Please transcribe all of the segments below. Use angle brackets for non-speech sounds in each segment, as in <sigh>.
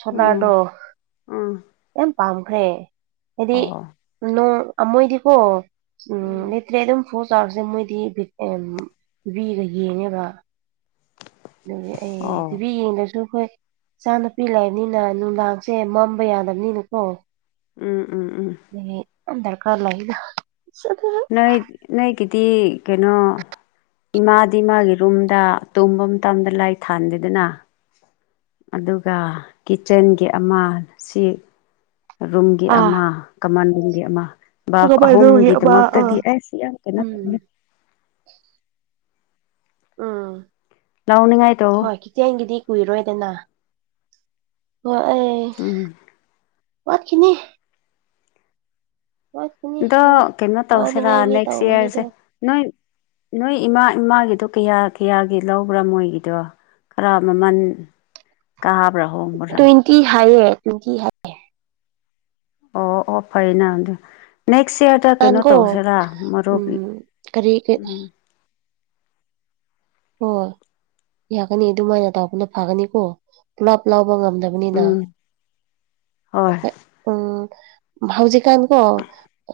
ꯁꯣꯅꯥꯗꯣ ꯎꯝ ꯎꯝ ꯌꯥꯝ ꯄꯥꯝꯈ꯭ꯔꯦ ꯍꯥꯏꯗꯤ ꯑꯣ ꯅꯣꯡ ꯑꯃꯃꯣꯏꯗꯤꯀꯣ ꯎꯝ ꯂꯩꯇ꯭ꯔꯦ ꯑꯗꯨꯝ ꯐꯣꯔ ꯆꯥꯎꯔꯁꯦ ꯃꯣꯏꯗꯤꯕꯤꯒ ꯌꯦꯡꯉꯦꯕ ꯑꯗꯨꯒꯤ ꯑꯩ ꯑꯣ ꯇꯤꯚꯤ ꯌꯦꯡꯗꯁꯨ ꯍꯈꯣꯏ ꯏꯆꯥ ꯅꯨꯨꯄꯤ ꯂꯩꯕꯅꯤꯅ ꯅꯨꯡꯗꯥꯡꯁꯦ ꯃꯝꯕ ꯌꯥꯗꯕꯅꯤꯅꯀꯣ ꯎꯝ ꯎꯝ ꯎꯝ ꯗꯔꯀꯔ ꯂꯩꯗ <unintelligible> ꯅꯜꯠ ꯅꯠ ꯀꯤꯗꯤ ꯀꯩꯅꯣ ꯏꯃꯥꯗꯤ ꯃꯥꯒꯤ ꯔꯨꯝꯗ ꯇꯨꯝꯕ ꯃꯇꯝꯗ ꯂꯥꯏ ꯊꯥꯟꯗꯦꯗꯅ ꯑꯗꯨꯒ ꯀꯤꯠꯆꯟꯒꯤ ꯑꯃ ꯁꯤ ꯔꯨꯝꯒꯤ ꯑꯥ ꯑꯃ ꯀꯃꯟ ꯔꯨꯝꯒꯤ ꯑꯃ ꯚꯞ ꯀꯃꯥꯏꯅꯧꯒꯤ ꯑꯃ ꯑꯍꯨꯝꯒꯤꯗꯃꯛꯇꯗꯤ ꯑꯥ ꯑꯩꯁꯤ ꯌꯥꯝ ꯀꯩꯅꯣ ꯎꯝ ꯇꯧꯅꯤ ꯎꯝ ꯂꯎꯅꯤꯡ ꯉꯥꯏ ꯇ‌ꯧꯋ‌ꫭ ꯆꯦꯡꯒꯤꯗꯤ ꯀꯨꯏꯔꯣꯏꯗꯅ ꯋꯥ ꯑꯩ ꯎꯝ ꯋꯥꯠꯈꯤꯅꯤ꯫ <unintelligible> ꯑꯗꯣ ꯈꯔ ꯀꯩꯅꯣ ꯇꯧꯁꯤꯔꯥ ꯂꯧꯅꯤꯡꯉꯥꯏꯒꯤ ꯅꯦꯛꯁ ꯇꯧꯕꯅꯤꯗꯣ ꯏꯌꯥꯔꯁꯦ ꯅꯣꯏ ꯅꯣꯏ ꯏꯃꯥ ꯏꯃꯥꯒꯤꯗꯣ ꯀꯌꯥ ꯀꯌꯥꯒꯤ ꯂꯧꯕ꯭ꯔꯥ ꯃꯣꯏꯒꯤꯗꯣ꯫ ꯈꯔ ꯃꯃꯟ ꯀꯥꯕ꯭ꯔꯥ ꯍꯣꯡꯕ꯭ꯔꯥ꯫ ꯇꯤ ꯍꯥꯏꯌꯦ ꯇꫭ꯭ꯋ‌ꯦꯟꯇꯤ ꯍꯥꯏ ꯑꯣ ꯑꯣ ꯐꯔ‌ꯦꯅ ꯑꯗꯨ ꯅꯦꯛꯁ ꯏꯌꯔ ꯗ ꯀꯩꯅꯣ ꯅꯍꯥꯟꯀꯣ ꯇꯧꯁꯤꯔꯥ ꯃꯔꯨꯞꯕꯤ ꯎꯝ ꯀꯔꯤ ꯀꯔꯤ ꯎꯝ ꯍꯣꯏ ꯌꯥꯒꯅꯤ ꯑꯗꯨꯃꯥꯏꯅ ꯇꯧꯄꯅ ꯐꯒꯅꯤꯀꯣ ꯄꯨꯂꯞ ꯂꯥꯎꯕ ꯉꯝꯗꯕ ꯅꯤꯅ ꯎꯝ ꯍꯣꯏ ꯎꯝ ꯍꯧꯖꯤꯛꯀꯥꯟ ꯀꯣ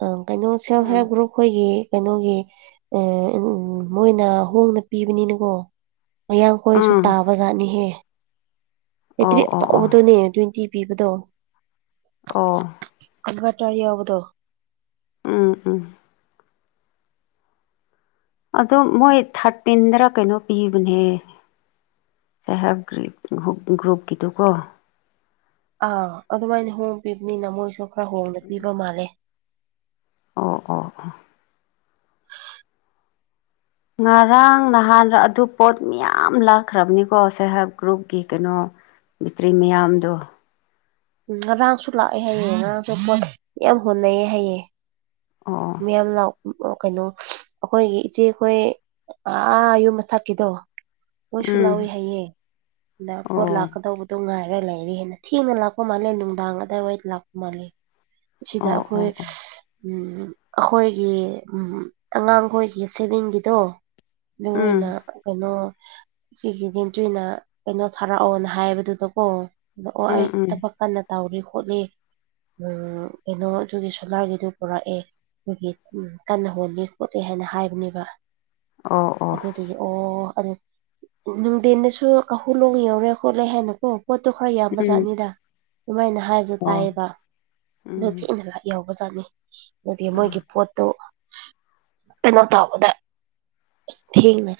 ꯑ ꯀꯩꯅꯣ ꯁꯦꯜ ꯎꯝ ꯍꯦꯞ ꯒꯔꯨꯞ꯫ ꯑꯩꯈꯣꯏꯒꯤ ꯀꯩꯅꯣꯒꯤ ꯑꯥ ꯃꯣꯏꯅ ꯍꯣꯡꯅ ꯄꯤꯕꯅꯤꯅꯀꯣ꯫ ꯃꯌꯥꯡꯈꯣꯏꯁꯨ ꯎꯝ ꯇꯥꯕ ꯖꯥꯠꯅꯤꯍꯦ ꯕꯦꯇ꯭ꯔꯤ ꯑꯣ ꯑꯣ ꯑꯣ ꯑꯆꯧꯕꯗꯨꯅꯦ ꯇ꯭ꯋꯦꯟꯇꯤ ꯄꯤꯕꯗꯣ꯫ ꯑꯣ꯫ ꯏꯟꯕꯇꯔ ꯌꯥꯎꯕꯗꯣ꯫ ꯎꯝ ꯎꯝ꯫ ꯑꯗꯣ ꯃꯣꯏ ꯊꯥꯔꯇꯤꯟꯗꯔ ꯀꯩꯅꯣ ꯄꯤꯕꯅꯦꯍ‌ꯦ꯫ ꯁꯦꯜ ꯍꯦꯞ ꯒꯔꯤ ꯒꯔꯨꯞ ꯒꯔꯨꯞꯀꯤꯗꯨꯀꯣ꯫ ꯑꯥ ꯑꯗꯨꯃꯥꯏꯅ ꯍꯣꯡꯅ ꯄꯕꯅꯤꯅ ꯃꯣꯏꯁꯨ ꯈꯔ ꯍꯣꯡꯅ ꯄꯤꯕ ꯃꯥꯜꯂꯦ꯫ ꯑꯣ ꯑꯣ ꯑꯣ꯫ ꯉꯔꯥꯡ ꯅꯍꯥꯟ ꯑꯗꯨ ꯄꯣꯠ ꯃꯌꯥꯝ ꯂꯥꯛꯈ꯭ꯔꯕꯅꯤꯀꯣ ꯁꯦꯜ ꯍꯦꯞ ꯒꯔꯨꯞꯀꯤ ꯀꯩꯅꯣ ꯕ‌ꯦꯇꯔꯤ ꯃꯌꯥꯝꯗꯣ꯫ ꯎꯝ ꯉꯔꯥꯡꯁꯨ ꯂꯥꯛꯑꯦ ꯍꯥꯏꯌꯦ ꯉꯔꯥꯡꯁꯨ ꯄꯣꯠ ꯌꯥꯝ ꯍꯣꯠꯅꯩꯌꯦ ꯍꯥꯏꯌꯦ꯫ ꯑꯣ ꯃꯤꯌꯥꯝ ꯂꯥꯎ ꯀꯩꯅꯣ ꯑꯩꯈꯣꯏꯒꯤ ꯏꯆꯦꯈꯣꯏ ꯑꯥ ꯌꯨꯝ ꯃꯊꯛꯀꯤꯗꯣ꯫ ꯃꯣꯏꯁꯨ ꯎꯝ ꯂꯧꯋꯤ ꯍꯥꯏꯌꯦ ꯑꯗ ꯄꯣꯠ ꯑꯣ ꯂꯥꯛꯀꯗꯧꯕꯗꯣ ꯉꯥꯏꯔ ꯂꯩꯔꯤ ꯍꯥꯏꯅ ꯊꯦꯡꯅ ꯂꯥꯛ ꯄ ꯃꯥꯜꯂꯦ ꯅꯨꯡꯗꯥꯡ ꯑꯗꯥꯏꯋꯥꯏꯗ ꯂꯥꯛꯄ ꯃꯥꯜꯂꯦ ꯁꯤꯗ ꯑꯣ ꯑꯩꯈꯣꯏ ꯑꯣ ꯎꯝ ꯑꯩꯈꯣꯏꯒꯤ ꯎꯝ ꯑꯉꯥꯡꯈꯣꯏꯒꯤ ꯁꯦꯚꯦꯡꯒꯤꯗꯣ꯫ ꯎꯝ ꯑꯗꯨꯃꯥꯏꯅ ꯀꯩꯅꯣ ꯁꯤꯒꯤ <unintelligible> ꯀꯩꯅꯣ ꯊꯥꯔꯛꯑꯣꯅ ꯍꯥꯏꯕꯗꯨꯗꯀꯣ꯫ ꯑꯗ ꯑꯣ ꯎꯝ ꯑꯩ ꯎꯝ ꯊꯕꯛ ꯀꯟꯅ ꯇꯧꯔꯤ ꯈꯣꯠꯂꯤ꯫ ꯎꯝ ꯀꯩꯅꯣ ꯑꯗꯨꯒꯤ ꯁꯣꯅꯥꯒꯤꯗꯨ ꯄꯨꯔꯛꯑꯦ꯫ ꯑꯗꯨꯒꯤ ꯀꯟꯅ ꯍꯣꯜꯂꯤ ꯈꯣꯠꯂꯤ ꯍꯥꯏꯅ ꯍꯥꯏꯕꯅꯦꯕ ꯑꯣ ꯑꯣ ꯑꯗꯨꯗꯨꯒꯤ ꯑꯣ ꯑꯗꯨ ꯅꯨꯡꯗꯦꯟꯗꯁꯨ ꯀꯥꯈꯨꯂꯣꯡ ꯌꯧꯔꯦ ꯈꯣꯠꯂꯦ ꯍꯥꯏꯅꯀꯣ ꯄꯣꯠꯇꯣ ꯈꯔ ꯌꯥꯝꯕ ꯎꯝ ꯖꯥꯠꯅꯤꯗ꯫ ꯑꯗꯨꯃꯥꯏꯅ ꯍꯥꯏꯕꯗꯣ ꯑꯣ ꯇꯥꯏꯌꯦꯕ ꯑꯗꯨ ꯎꯝ ꯊꯦꯡꯗꯔ ꯌꯧꯕ ꯖꯥꯠꯅꯤ꯫ ꯑꯗꯨꯗꯤ ꯃꯣꯏꯒꯤ ꯑꯥ ꯄꯣꯠꯇꯨ ꯀꯩꯅꯣ ꯇꯧꯕꯗ ꯊꯦꯡꯅ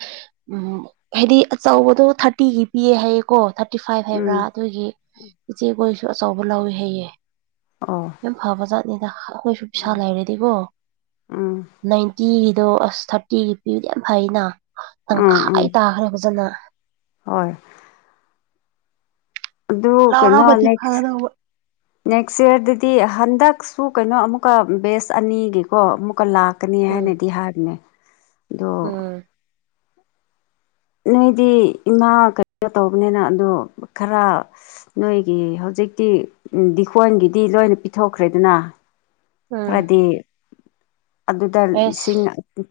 ꯎꯝ ꯍꯥꯏꯗꯤ ꯑꯆꯧꯕꯗꯣ ꯊꯥꯔꯇꯤꯒꯤ ꯄꯤꯌꯦ ꯍꯥꯏꯌꯦꯀꯣ ꯊꯥꯔꯇꯤ ꯐꯥꯏꯕ ꯍꯥꯏꯕ꯭ꯔꯥ ꯎꯝ ꯑꯗꯨꯒꯤ ꯏꯆꯦꯈꯣꯏꯁꯨ ꯑꯆꯧꯕ ꯂꯧꯋꯦ ꯍꯥꯏꯌꯦ꯫ ꯑꯣ꯫ ꯌꯥꯝ ꯐꯕ ꯖꯥꯠꯅꯤꯗ ꯑꯩꯈꯣꯏꯁꯨ ꯄꯩꯁꯥ ꯎꯝ ꯂꯩꯔꯗꯤꯀꯣ ꯎꯝ ꯅꯥꯏꯟꯇꯤꯒꯤꯗꯣ ꯑꯁ ꯊꯥꯔꯇꯤꯒꯤ ꯄꯤꯔꯗꯤ ꯌꯥꯝ ꯐꯩꯌ‌ꯦꯅ ꯎꯝ ꯇꯪꯈꯥꯏ ꯎꯝ ꯇꯥꯈ꯭ꯔꯦ ꯐꯖꯅ꯫ ꯍꯣꯏ꯫ ꯑꯗꯨ ꯀꯩꯅꯣ ꯂꯥꯎꯔꯕꯗꯤ ꯅꯦꯛꯁ ꯐꯒꯗꯧꯕ ꯅꯦꯛꯁ ꯏꯌꯥꯔꯗꯗꯤ ꯍꯟꯗꯛꯁꯨ ꯀꯩꯅꯣ ꯑꯃꯨꯛꯀ ꯕꯦꯁ ꯑꯅꯤꯒꯤꯀꯣ ꯑꯃꯨꯛꯀ ꯂꯥꯛ ꯀꯅꯤ ꯎꯝ ꯍꯥꯏꯅꯗꯤ ꯍꯥꯏꯕꯅꯦ꯫ ꯑꯗꯣ ꯎꯝ꯫ ꯅꯣꯏꯗꯤ ꯏꯃꯥ ꯀꯔꯤꯅꯣ ꯇꯧꯕꯅꯤꯅ ꯑꯗꯣ ꯈꯔ꯫ ꯅꯣꯏꯒꯤ ꯍꯧꯖꯤꯛꯇꯤ ꯗꯤꯈꯣꯟꯒꯤꯗꯤ ꯂꯣꯏꯅ ꯄꯤꯊꯣꯛꯈ꯭ꯔꯦꯗꯅ꯫ ꯎꯝ ꯈꯔꯗꯤ ꯑꯗꯨꯗ ꯑꯦꯁ ꯂꯤꯁꯤꯡ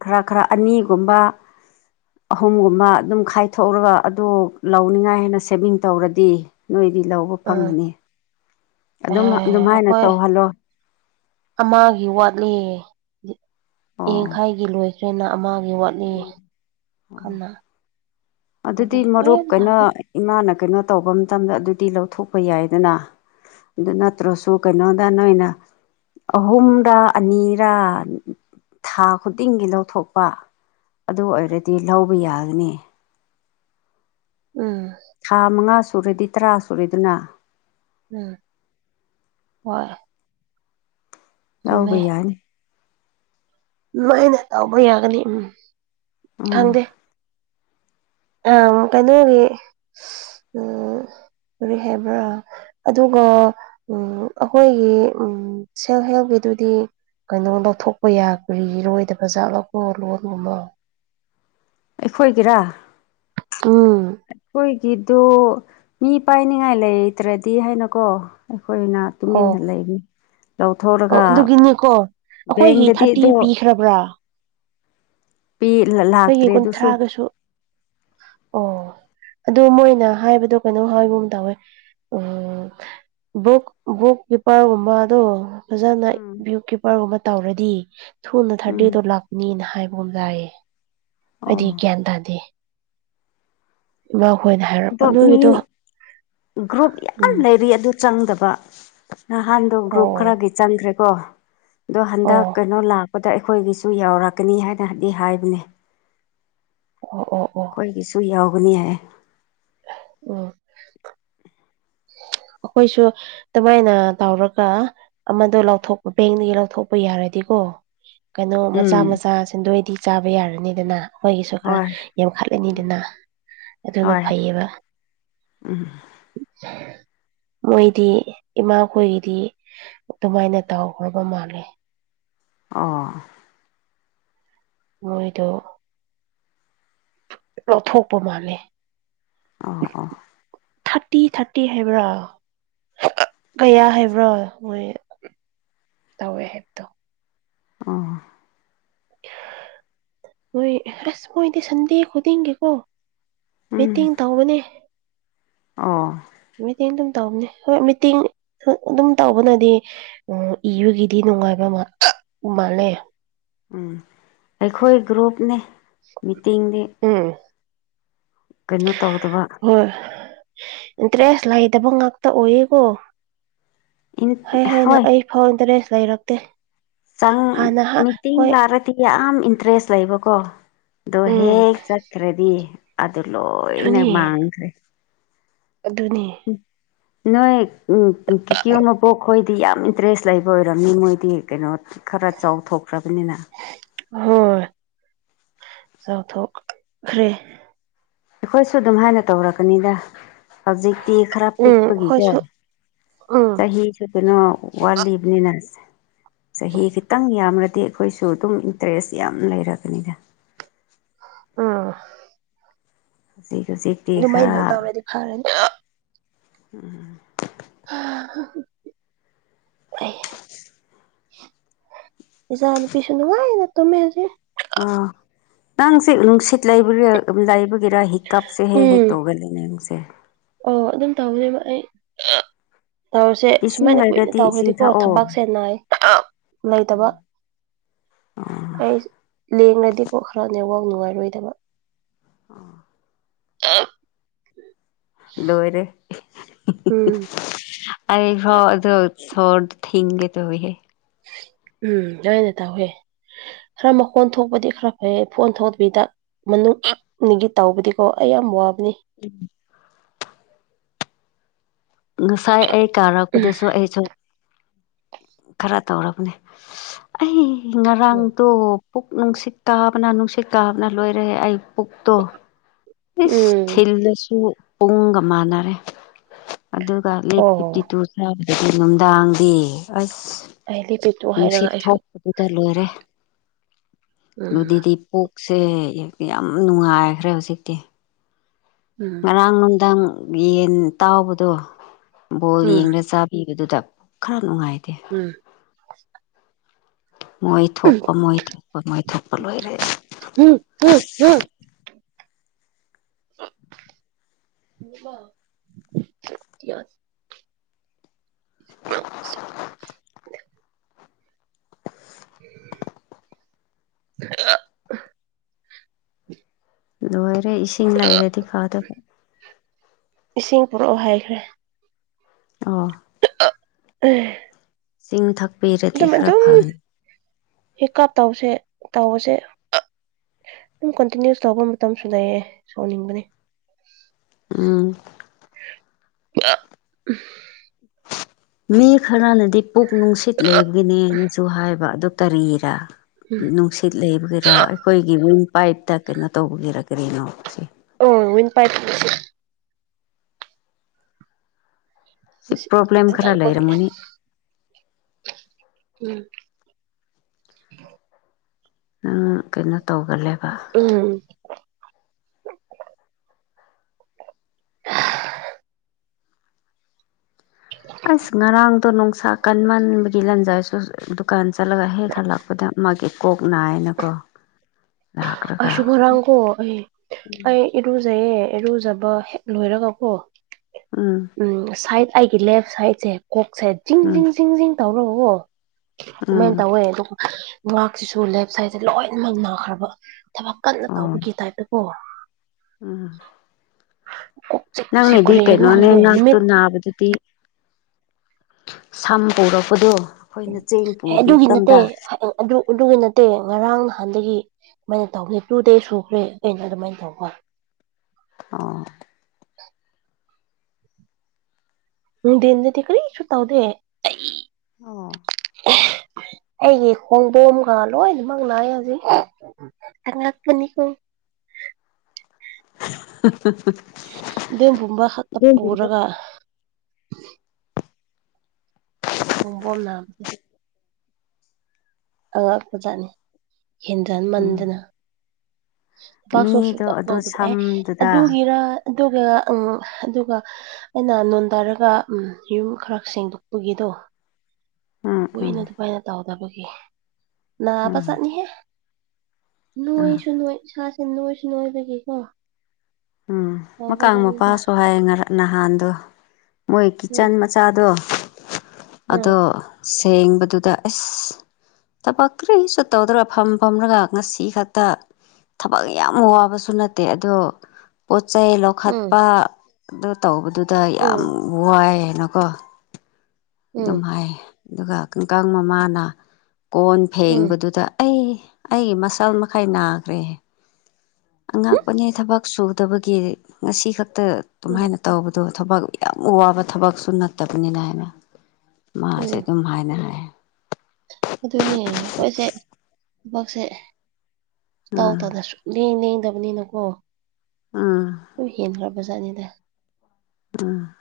ꯈꯔ ꯈꯔ ꯑꯅꯤꯒꯨꯝꯕ꯫ ꯑꯍꯨꯝꯒꯨꯝꯕ ꯑꯗꯨꯝ ꯈꯥꯏꯊꯣꯛꯔꯒ ꯑꯗꯨ ꯂꯧꯅꯤꯉꯥꯏ ꯍꯥꯏꯅ ꯁꯦꯚꯤꯡ ꯇꯧꯔꯗꯤ ꯅꯣꯏꯗꯤ ꯂꯧꯕ ꯎꯝ ꯐꯪꯒꯅꯤ ꯑꯗꯨꯝ ꯑꯦ ꯑꯗꯨꯝꯍꯥꯏꯅ ꯑꯩꯈꯣꯏ ꯇꯧꯍꯜꯂꯣ ꯑꯃꯒꯤ ꯋꯥꯠꯂꯤ ꯑꯣ ꯌꯦꯡꯈꯥꯏꯒꯤ ꯂꯣꯏꯈ ꯇ꯭ꯔꯦꯅ ꯑꯃꯒꯤ ꯋꯥꯠꯂꯤ ꯀꯟꯅ ꯑꯗꯨꯗꯤ ꯃꯔꯨꯞ ꯍꯣꯔꯦꯟ ꯀꯩꯅꯣ ꯇꯥꯕꯤ ꯏꯃꯥꯅ ꯀꯩꯅꯣ ꯇꯧꯕ ꯃꯇꯝꯗ ꯑꯗꯨꯗꯤ ꯂꯧꯊꯣꯛꯄ ꯌꯥꯏꯗꯅ ꯑꯗꯨ ꯅꯠꯇ꯭ꯔꯁꯨ ꯀꯩꯅꯣꯗ ꯅꯣꯏꯅ ꯑꯍꯨꯝꯔ ꯑꯅꯤꯔ ꯊꯥ ꯈꯨꯗꯤꯡꯒꯤ ꯂꯧꯊꯣꯛꯄ ꯑꯗꯨ ꯑꯣꯏꯔꯗꯤ ꯂꯧꯕ ꯌꯥꯒꯅꯤ ꯎꯝ ꯊꯥ ꯃꯉꯥ ꯁꯨꯔꯦꯗꯤ ꯇꯔꯥ ꯁꯨꯔꯦꯗꯨꯅ ꯎꯝ ꯍꯣꯏ ꯂꯧꯕ ꯆꯨꯝꯃꯦ ꯌꯥꯅꯤ ꯂꯣꯏꯅ ꯇꯧꯕ ꯌꯥꯒꯅꯤ ꯎꯝ ꯎꯝ ꯈꯪꯗꯦ ꯑ ꯀꯩꯅꯣꯒꯤ ꯎ ꯀꯔꯤ ꯍꯥꯏꯕ꯭ꯔꯥ ꯑꯗꯨꯒ ꯑꯩꯈꯣꯏꯒꯤ ꯁꯦꯜꯐ ꯍꯦꯜꯞꯀꯤꯗꯨꯗꯤ ꯀꯩꯅꯣ ꯂꯧꯊꯣꯛꯄ ꯌꯥ ꯀꯔꯤꯔꯣꯏꯗꯕꯖꯥꯥꯛꯠ ꯂꯧꯀꯣ ꯂꯣꯟꯒꯨꯝꯃꯣ ꯑꯩꯈꯣꯏꯒꯤꯔꯥ ꯎꯝ ꯈꯣꯏꯒꯤꯗꯣ ꯃꯤ ꯄꯥꯏꯅꯤꯡꯉꯥꯏ ꯂꯩꯇ꯭ꯔꯗꯤ ꯍꯥꯏꯅꯀꯣ ꯑꯩꯈꯣꯏꯅ ꯑꯣ ꯇꯨꯃꯤꯟꯅ ꯂꯩꯅꯤ ꯑꯣ ꯂꯧꯊꯣꯛꯣꯔꯒ ꯑꯗꯨꯒꯤꯅꯤꯀꯣ ꯕꯦꯡꯗꯗꯤ ꯑꯗꯣ ꯈꯠꯇ꯭ꯔꯕ꯭ꯔꯥ <inaudible> ꯄꯤꯂ <inaudible> ꯑꯩꯈꯣꯏꯒꯤ ꯀꯨꯟꯊ꯭ꯔꯥꯒꯁꯨ ꯑꯣ ꯑꯗꯨꯗ ꯃꯣꯏꯅ ꯍꯥꯏꯕꯗꯣ ꯀꯩꯅꯣꯝ ꯍꯥꯏꯒꯨꯝ ꯇꯧꯋꯦ ꯎ ꯕꯨꯛ ꯕꯨꯛ ꯀꯤꯄꯔꯒꯨꯝꯝꯕ ꯑꯗꯨꯣ ꯐꯖꯅ ꯎꯝ ꯚ꯭ꯌꯨ ꯀꯤꯞꯄꯔꯒꯨꯝꯕ ꯇꯧꯔꯗꯤ ꯊꯨꯅ ꯎꯝ ꯊꯥꯔꯗꯦꯗꯣ ꯂꯥꯛꯄꯅꯤꯅ ꯍꯥꯏꯕꯒꯨꯝ ꯂꯥꯛꯌꯦ ꯑꯣ ꯑꯩꯗꯤ ꯒ꯭ꯌꯥꯟ ꯇꯥꯗꯦ ꯏꯃꯥ ꯈꯣꯏꯅ ꯍꯥꯏꯔꯛ ꯑꯗꯣ ꯃꯤ ꯒ꯭ꯔꯨꯞ ꯌꯥꯝ ꯎꯝ ꯂꯩꯔꯤ ꯑꯗꯨ ꯆꯪꯗꯕ ꯅꯍꯥꯟꯗꯣ ꯒ꯭ꯔꯨꯞ ꯑꯣ ꯈꯔꯒꯤ ꯆꯪꯈ꯭ꯔꯦꯀꯣ ꯑꯗꯣ ꯍꯟꯗꯛ ꯑꯣ ꯀꯩꯅꯣ ꯂꯥꯛꯄꯗ ꯑꯩꯈꯣꯏꯒꯤꯁꯨ ꯌꯥꯎꯔꯛꯀꯅꯤ ꯍꯥꯏꯅꯗꯤ ꯍꯥꯏꯕꯅꯦ ꯑꯣ ꯑꯣ ꯑꯣ ꯑꯩꯈꯣꯏꯒꯤꯁꯨ ꯌꯥꯎꯒꯅꯤ ꯍꯥꯏ ꯎꯝ ꯑꯈꯣꯏꯁꯨ ꯑꯗꯨꯃꯥꯏꯅ ꯇꯧꯔꯒ ꯑꯃꯗꯣ ꯂꯧꯊꯣꯛꯄ ꯕꯦꯡꯗꯒꯤ ꯂꯧꯊꯣꯛꯄ ꯌꯥꯔꯗꯤꯀꯣ ꯀꯩꯅꯣ ꯃꯆꯥ ꯎꯝ ꯃꯆꯥ ꯁꯦꯟꯗꯣꯏꯗꯤ ꯆꯥꯕ ꯌꯥꯔꯅꯤꯗꯅ ꯑꯩꯣꯏꯒꯤꯁꯨ ꯈꯔ ꯍꯣꯏ ꯎꯝ ꯌꯥꯝꯡꯈꯠꯂꯅꯤꯗꯅ ꯍꯣꯏ ꯎꯝ ꯆ <inaudible> ꯃꯣꯏꯗꯤ ꯏꯃꯥꯈꯣꯏꯒꯤꯗꯤ ꯑꯗꯨꯃꯥꯏꯅ ꯇꯥꯎꯈ꯭ꯔꯕ ꯃꯥꯜꯂꯦ ꯑꯣ ꯃꯣꯏꯗꯣ ꯂꯧꯊꯣꯛꯄ ꯃꯥꯜꯂꯦ ꯎꯝ ꯎꯝ ꯊꯥꯔꯇꯤ ꯊꯥꯔꯇꯤ ꯍꯥꯏꯕ꯭ꯔꯥ ꯀꯌꯥ ꯍꯥꯏꯕ꯭ꯔꯣ ꯃꯣꯏ ꯇꯧꯋꯦ ꯍꯥꯏꯕꯗꯣ ꯎꯝ <inaudible> ꯃꯣꯏ ꯑꯁ ꯃꯣꯏꯗꯤ ꯁꯟꯗꯦ ꯈꯨꯗꯤꯡꯒꯤꯀꯣ ꯎꯝ ꯃꯤꯦꯠꯇꯤꯡ ꯇꯧꯕꯅꯦ ꯑꯣ ꯃꯤꯇꯤꯡ ꯑꯗꯨꯝ ꯇꯧꯕꯅꯤ ꯍꯣꯏ ꯃꯤꯇꯤꯡ ꯑꯗꯨꯝ ꯇꯧꯕꯅꯗꯤ ꯎꯝ ꯏꯕꯒꯤꯗꯤ ꯅꯨꯡꯉꯥꯏꯕ ꯃꯥꯜꯂꯦ ꯎꯝ ꯑꯩꯈꯣꯏ ꯒ꯭ꯔꯨꯞꯅꯦ ꯃꯤꯇꯤꯡꯗꯤ ꯎꯝ ꯀꯩꯅꯣ ꯇꯧꯗꯕ ꯍꯣꯏ ꯏꯟꯇꯔꯦꯁ ꯂꯩꯇꯕ ꯉꯥꯛꯇ ꯑꯣꯏꯌꯦꯀꯣ ꯏꯟ ꯍꯥꯏꯩ ꯍꯥꯏꯅ ꯍꯣꯏ ꯑꯩ ꯐꯥꯎ ꯏꯟꯇꯔꯦꯁ ꯂꯩꯔꯛꯇꯦ ꯁ ꯍꯥꯟꯅ ꯍꯥ ꯃꯤꯇ ꯍꯣꯏ ꯋꯥꯔ ꯤ ꯌꯥꯝ ꯏꯟꯇꯔꯦꯁ ꯂꯩꯕꯀꯣ ꯑꯗꯣ ꯎꯝ ꯍꯦꯛ ꯆꯠꯈ꯭ꯔꯗꯤ ꯑꯗꯨ ꯂꯣꯏꯅ ꯑꯗꯨꯅꯤ ꯃꯥꯡꯈ꯭ꯔꯦ ꯑꯗꯨꯅꯤ ꯎ ꯅꯣꯏ ꯎ ꯀꯤꯀꯤꯌ ꯃꯄꯣꯛꯈꯣꯏꯗꯤ ꯌꯥꯝ ꯏꯟꯇꯔꯦꯁ ꯂꯩꯕ ꯑꯣꯏꯔꯝꯅꯤ ꯃꯣꯏꯗꯤ ꯀꯩꯅꯣ ꯈꯔ ꯆꯥꯎꯊꯣꯛꯈ꯭ꯔꯕꯅꯤꯅ ꯍꯣꯏ ꯆꯥꯎꯊꯣꯛꯈ꯭ꯔꯦ ꯑꯩꯈꯣꯏꯁꯨ ꯑꯗꯨꯝ ꯍꯥꯏꯅ ꯇꯧꯔꯛꯀꯅꯤꯗ ꯍꯧꯖꯤꯛꯇꯤ ꯈꯔ ꯎꯝ ꯄꯤꯛꯄꯒꯤꯀꯣ ꯍꯣꯏꯁꯨ ꯎꯝ ꯆꯍꯤ ꯀꯩꯅꯣ ꯋꯥꯠꯂꯤꯕꯅꯤꯅ ꯆꯍꯤ ꯈꯤꯇꯪ ꯌꯥꯝꯔꯗꯤ ꯑꯩꯈꯣꯏꯁꯨ ꯑꯗꯨꯝ ꯏꯟꯇꯔꯦꯁ ꯌꯥꯝ ꯂꯩꯔꯕꯅꯤꯅ ꯑꯥ ꯍꯧꯖꯤꯛ ꯍꯧꯖꯤꯛꯇꯤ ꯑꯗꯨꯃꯥꯏꯅ ꯈꯔ ꯇꯧꯔꯗꯤ ꯐꯔꯅꯤ ꯎꯝ ꯎꯝ ꯖꯥꯅꯤ ꯄꯁꯨꯅꯅꯨꯡꯉꯥꯏꯅ ꯇꯃꯦꯖꯤꯦ ꯑꯣ ꯅꯪꯁ ꯅꯨꯡꯁꯤꯠ ꯂꯩꯕ ꯂꯩꯕꯒꯤꯔꯥ ꯍ ꯍꯤꯀꯞꯁꯦ ꯍꯦꯛ ꯍꯦꯛ ꯎꯝ ꯇꯧꯒꯜꯂꯤꯅꯦ ꯅꯁꯦ ꯑꯣ ꯑꯗꯨꯝ ꯇꯧꯖꯕ ꯑꯩ ꯇꯧꯔꯁꯦ ꯏꯁꯤꯡ ꯁꯨꯃꯥꯏꯅ ꯀꯨꯏꯅ ꯂꯩꯔꯗꯤ ꯏꯁꯤꯡ ꯇꯧꯈ꯭ꯔꯗꯤꯀꯣ ꯊꯛꯑꯣ ꯊꯕꯥꯛ ꯁꯦ ꯅꯥꯏ ꯂꯩꯇꯕ ꯑꯩ ꯂꯦꯡꯉꯗꯤꯀꯣ ꯈꯔꯅꯦꯋ ꯅꯨꯡꯉꯥꯏꯔꯣꯏꯗꯕ ꯑ ꯑ ꯂꯔꯦ ꯎꯝ ꯑꯩꯐꯥꯎ ꯑꯗꯣ ꯁꯣꯔ ꯊꯤꯡꯒꯦ ꯇꯧꯍꯦ ꯎꯝ ꯑꯅ ꯇꯧꯋꯦ ꯈꯔ ꯃꯈꯣꯟ ꯊꯣꯛꯄꯗꯤ ꯈꯔ ꯐꯩ ꯐꯣꯟ ꯊꯣꯛꯇꯕꯤꯗ ꯃꯅꯨꯡꯒꯤ ꯇꯥꯎꯕꯗꯤꯀꯣ ꯑꯩ ꯌꯥꯝ ꯋꯥꯕꯅꯤ ꯎꯝ ꯉꯁꯥꯏ ꯑꯩ ꯀꯥꯔꯛꯄꯗꯁꯨ ꯑꯩꯁꯨ ꯈꯔ ꯇꯧꯔꯕꯅꯦ ꯑꯩ ꯎꯝ ꯉꯔꯥꯡꯗꯣ ꯄꯨꯛ ꯅꯨꯡꯁꯤꯠ ꯀꯥꯕꯅ ꯅꯨꯡꯁꯤꯠ ꯀꯥꯕꯅ ꯂꯣꯏꯔꯦ ꯑꯩ ꯄꯨꯛꯇꯣ ꯏꯁ ꯎꯝ ꯊꯤꯜꯗꯁꯨ ꯄꯨꯡꯒ ꯃꯥꯟꯅꯔꯦ ꯑꯗꯨꯒ ꯂꯦꯞ ꯐꯤꯞꯇꯤ ꯑꯣ ꯇꯨ ꯆꯥꯕꯗꯗꯤ ꯅꯨꯡꯗꯥꯡꯗꯤ ꯑꯁ ꯑꯗꯤ ꯅꯨꯡꯁꯤꯠ ꯊꯣꯛꯄꯗꯨꯗ ꯂꯣꯏꯔꯦ ꯎꯝ ꯑꯗꯨꯗꯤꯗꯤ ꯄꯣꯛ ꯁꯦ ꯌꯥꯝ ꯅꯨꯡꯉꯥꯏꯈ꯭ꯔꯦ ꯍꯧꯖꯤꯛꯇꯤ ꯎꯝ ꯉꯔꯥꯡ ꯅꯨꯡꯗꯥꯡ ꯌꯦꯟ ꯇꯥꯎꯕꯗꯣ ꯕꯣꯜ ꯎꯝ ꯌꯦꯡꯒ ꯆꯥ ꯏꯕꯗꯨꯗ ꯈꯔ ꯅꯨꯡꯉꯥꯏꯇꯦ ꯎꯝ ꯃꯣꯏ ꯊꯣꯛꯄ ꯃꯣꯏ ꯊꯣꯛꯄ ꯃꯣꯏ ꯊꯣꯛꯄ ꯂꯣꯏꯔꯦ ꯎꯝ ꯎꯝ ꯎꯝ <unintelligible> <unintelligible> <inaudible> ꯂꯣꯏꯔꯦ ꯏꯁꯤꯡ ꯂꯩꯔꯗꯤ ꯐꯗꯕ ꯏꯁꯤꯡ ꯄꯨꯔꯛꯑꯣ ꯍꯥꯏꯈ꯭ꯔꯦ ꯑꯣ <unintelligible> ꯆꯤꯡ ꯊꯛꯄꯤꯔꯗꯤ ꯈꯔ ꯐꯒꯅꯤ ꯍꯤꯛꯀ ꯇꯧꯁꯦ ꯇꯧꯕꯁꯦ ꯑꯗꯨꯝ ꯀꯟꯇꯤꯅ꯭ꯌꯨꯁ ꯇꯧꯕ ꯃꯇꯝꯁꯨ ꯂꯩꯌꯦ ꯁꯥꯎꯅꯤꯡꯕꯅꯦ ꯎꯝ <unintelligible> ꯃꯤ ꯈꯔꯅꯗꯤ ꯄꯨꯛ ꯅꯨꯡꯁꯤꯠ ꯂꯩꯕꯒꯤꯅꯦꯅꯁꯨ ꯍꯥꯏꯕ ꯑꯗꯨ ꯇꯔꯤꯔ ꯎꯝ ꯅꯨꯡꯁꯤꯠ ꯂꯩꯕꯒꯔꯥ ꯑꯩꯈꯣꯏꯒꯤ ꯋꯤꯡ ꯄꯥꯏꯞꯇ ꯀꯩꯅꯣ ꯇꯧꯕꯒꯤꯔ ꯀꯔꯤꯅꯣ ꯁꯤ ꯑꯣ ꯋꯤꯟ ꯄꯥꯏ <unintelligible> ꯁꯤ ꯄ꯭ꯔꯣꯕ꯭ꯂꯦꯝ ꯈꯔ ꯂꯩꯔꯝꯃꯨꯅꯤ ꯎꯝ ꯑꯥ ꯀꯩꯅꯣ ꯇꯧꯒꯂꯦꯕ ꯎꯝ ꯑꯁ ꯉꯔꯥꯡꯗꯣ ꯅꯨꯡꯁꯥ ꯀꯟꯃꯟꯕꯒꯤ ꯂꯟꯖꯥꯏꯁꯨ ꯗꯨꯀꯥꯟ ꯆꯠꯂꯒ ꯍꯦꯛ ꯍꯜꯂꯛꯄꯗ ꯃꯥꯒꯤ ꯀꯣꯛ ꯅꯥꯏꯅꯀꯣ ꯂꯥꯛꯈ꯭ꯔꯒ ꯑꯁꯨꯨꯒꯔ ꯀꯣ ꯑꯩ ꯑꯩ ꯑꯦꯔꯨꯖꯥꯏꯌꯦ ꯑꯦꯔꯨꯖꯕ ꯍꯦꯛ ꯂꯣꯏꯔꯒ ꯀꯣ ꯎꯝ ꯎꯝ ꯁꯥꯏꯠ ꯑꯩꯒꯤ ꯂꯦꯐ ꯁꯥꯏꯠꯁꯦ ꯀꯣꯛꯁꯦ ꯖꯤꯡ ꯎꯝ ꯖꯤꯡ ꯖꯤꯡ ꯖꯤꯡ ꯇꯧꯔ ꯎꯝ ꯑꯗꯨꯃꯥꯏꯅ ꯇꯧꯋꯦ ꯑꯗꯨꯒ ꯃꯥꯛꯁꯤꯁꯨ ꯂꯦꯞ ꯁꯥꯏꯠꯁꯦ ꯂꯣꯏꯅꯃꯛ ꯅꯥꯈ꯭ꯔꯕ ꯊꯕꯛ ꯀꯟꯅ ꯑꯣ ꯇꯧꯕꯒꯤ ꯇꯥꯏꯞꯇꯀꯣ <unintelligible> <unintelligible> ꯀꯔꯤꯒꯅꯣ <unintelligible> ꯅꯨꯃꯤꯠ ꯑꯕꯗꯨꯗꯤ ꯁꯝ ꯄꯨꯔꯛꯄꯗꯣ ꯑꯩꯈꯣꯏꯅ ꯆꯦꯡ ꯄꯨꯕ ꯑꯗꯨꯒꯤ ꯅꯠꯇꯦ ꯃꯇꯝꯗ ꯑꯗꯨ ꯑꯗꯨꯒꯤ ꯅꯠꯇꯦ ꯉꯔꯥꯡ ꯅꯍꯥꯟꯗꯒꯤ ꯁꯃꯥꯏꯅ ꯇꯧꯒꯦ ꯇꯨ ꯗꯦꯖ ꯁꯨꯈ꯭ꯔꯦ ꯑꯩꯅꯥ ꯑꯗꯨꯃꯥꯏꯅ ꯇꯧꯕ <inaudible> ꯑꯣ ꯅꯨꯡꯗꯟꯗꯗꯤ ꯀꯔꯤꯁꯨ ꯇꯥꯎꯗꯦ ꯑꯩ ꯑꯣ ꯑꯩꯒꯤ ꯈꯣꯡꯕꯣꯝꯒ ꯂꯣꯏꯅꯃꯛ ꯅꯥꯏ ꯍꯧꯖꯤꯛ ꯑꯉꯥꯛꯄꯅꯤ ꯀꯣ <unintelligible> ꯑꯗꯨ ꯄꯨꯝꯕ ꯈꯛꯇ ꯄꯨꯔꯒ ꯈꯣꯝꯕꯣꯝ ꯅꯥꯕꯅꯦ <inaudible> ꯑꯉꯛꯄꯖꯥꯅꯤ ꯍꯦꯟꯊꯍꯟꯃꯟꯗꯅ ꯄꯥꯛꯁꯨ ꯃꯤꯗꯣ ꯑꯗꯣ ꯁꯨꯡꯇꯧꯗꯕꯅꯦ ꯁꯝꯗꯨꯗ ꯑꯗꯨꯒꯤꯔ ꯑꯗꯨꯒ ꯎꯝ ꯑꯗꯨꯒ ꯑꯩꯅ ꯅꯣꯟꯗꯥꯔꯒ ꯎꯝ ꯌꯨꯝ ꯈꯔ ꯁꯦꯡꯗꯣꯛꯄꯒꯤꯗꯣ ꯎꯝ ꯎꯝ ꯀꯨꯏꯅ ꯑꯗꯨꯃꯥꯏꯅ ꯇꯧꯗꯕꯒꯤ ꯅꯥꯕ ꯎꯝ ꯖꯥꯠꯅꯤꯍꯦ ꯎꯝ ꯅꯣꯏꯁꯨ ꯅꯣꯏ ꯏꯁꯥꯥꯁꯦ ꯅꯣꯏꯁꯨ ꯅꯣꯏꯕꯒꯤꯀꯣ ꯎꯝ ꯃꯀꯥꯡ ꯇꯧꯕꯖꯥꯠꯅꯤꯗ ꯃꯄꯥꯁꯨ ꯍꯥꯏꯌꯦ ꯅꯍꯥꯟꯗꯣ ꯃꯣꯏ ꯎꯝ ꯀꯤꯠꯆꯟ ꯃꯆꯥꯗꯣ ꯑꯗꯣ ꯁꯦꯡꯕꯗꯨꯗ ꯑꯦꯁ ꯊꯕꯛ ꯀꯔꯤꯁꯨ ꯇꯧꯗ꯭ꯔ ꯐꯝ ꯐꯝꯂꯒ ꯉꯁꯤ ꯈꯛꯇ ꯊꯕꯛ ꯌꯥꯝ ꯋꯥꯕꯁꯨ ꯅꯠꯇꯦ ꯑꯗꯣ ꯄꯣꯠ ꯆꯩꯩ ꯎꯝ ꯂꯧꯈꯠꯄ ꯑꯗꯨ ꯇꯧꯕꯗꯨꯗ ꯌꯥꯝ ꯎꯝ ꯋꯥꯏ ꯍꯥꯏꯅꯀꯣ ꯑꯗꯨꯝ ꯎꯝ ꯍꯥꯏ ꯑꯗꯨꯒ ꯀꯥꯡꯀꯥꯡ ꯃꯃꯥꯅ ꯀꯣꯟ ꯎꯝ ꯎꯝ ꯐꯦꯡꯕꯗꯨꯗ ꯑꯩ ꯑꯩꯒꯤ ꯃꯁꯜ ꯃꯈꯩ ꯅꯥꯈ꯭ꯔꯦ ꯑꯉꯥꯛꯄꯅ‌ꯦ ꯊꯕꯛ ꯁꯨꯗꯕꯒꯤ ꯉꯁꯤ ꯈꯛꯇ ꯎꯝ ꯑꯗꯨꯃꯥꯏꯅ ꯇꯧꯕꯗꯣ ꯊꯕꯛ ꯌꯥꯝ ꯋꯥꯕ ꯊꯕꯛꯁꯨ ꯅꯠꯇꯕꯅꯤꯅ ꯍꯥꯏꯅ ꯃꯥꯁꯦ ꯑꯗꯨꯝ ꯍꯥꯏꯅ ꯍꯥꯏꯌꯦ ꯑꯗꯨꯅꯤ ꯑꯩꯈꯣꯏꯁꯦ ꯊꯕꯛꯁꯦ ꯏꯇꯧ ꯇꯧꯗꯔꯁꯨ ꯂꯦꯡ ꯂꯦꯡꯗꯕꯅꯤꯅꯀꯣ ꯎꯝ ꯁꯨꯝ ꯍꯦꯟꯈ꯭ꯔꯕ ꯖꯥꯠꯅꯤꯗ ꯎꯝ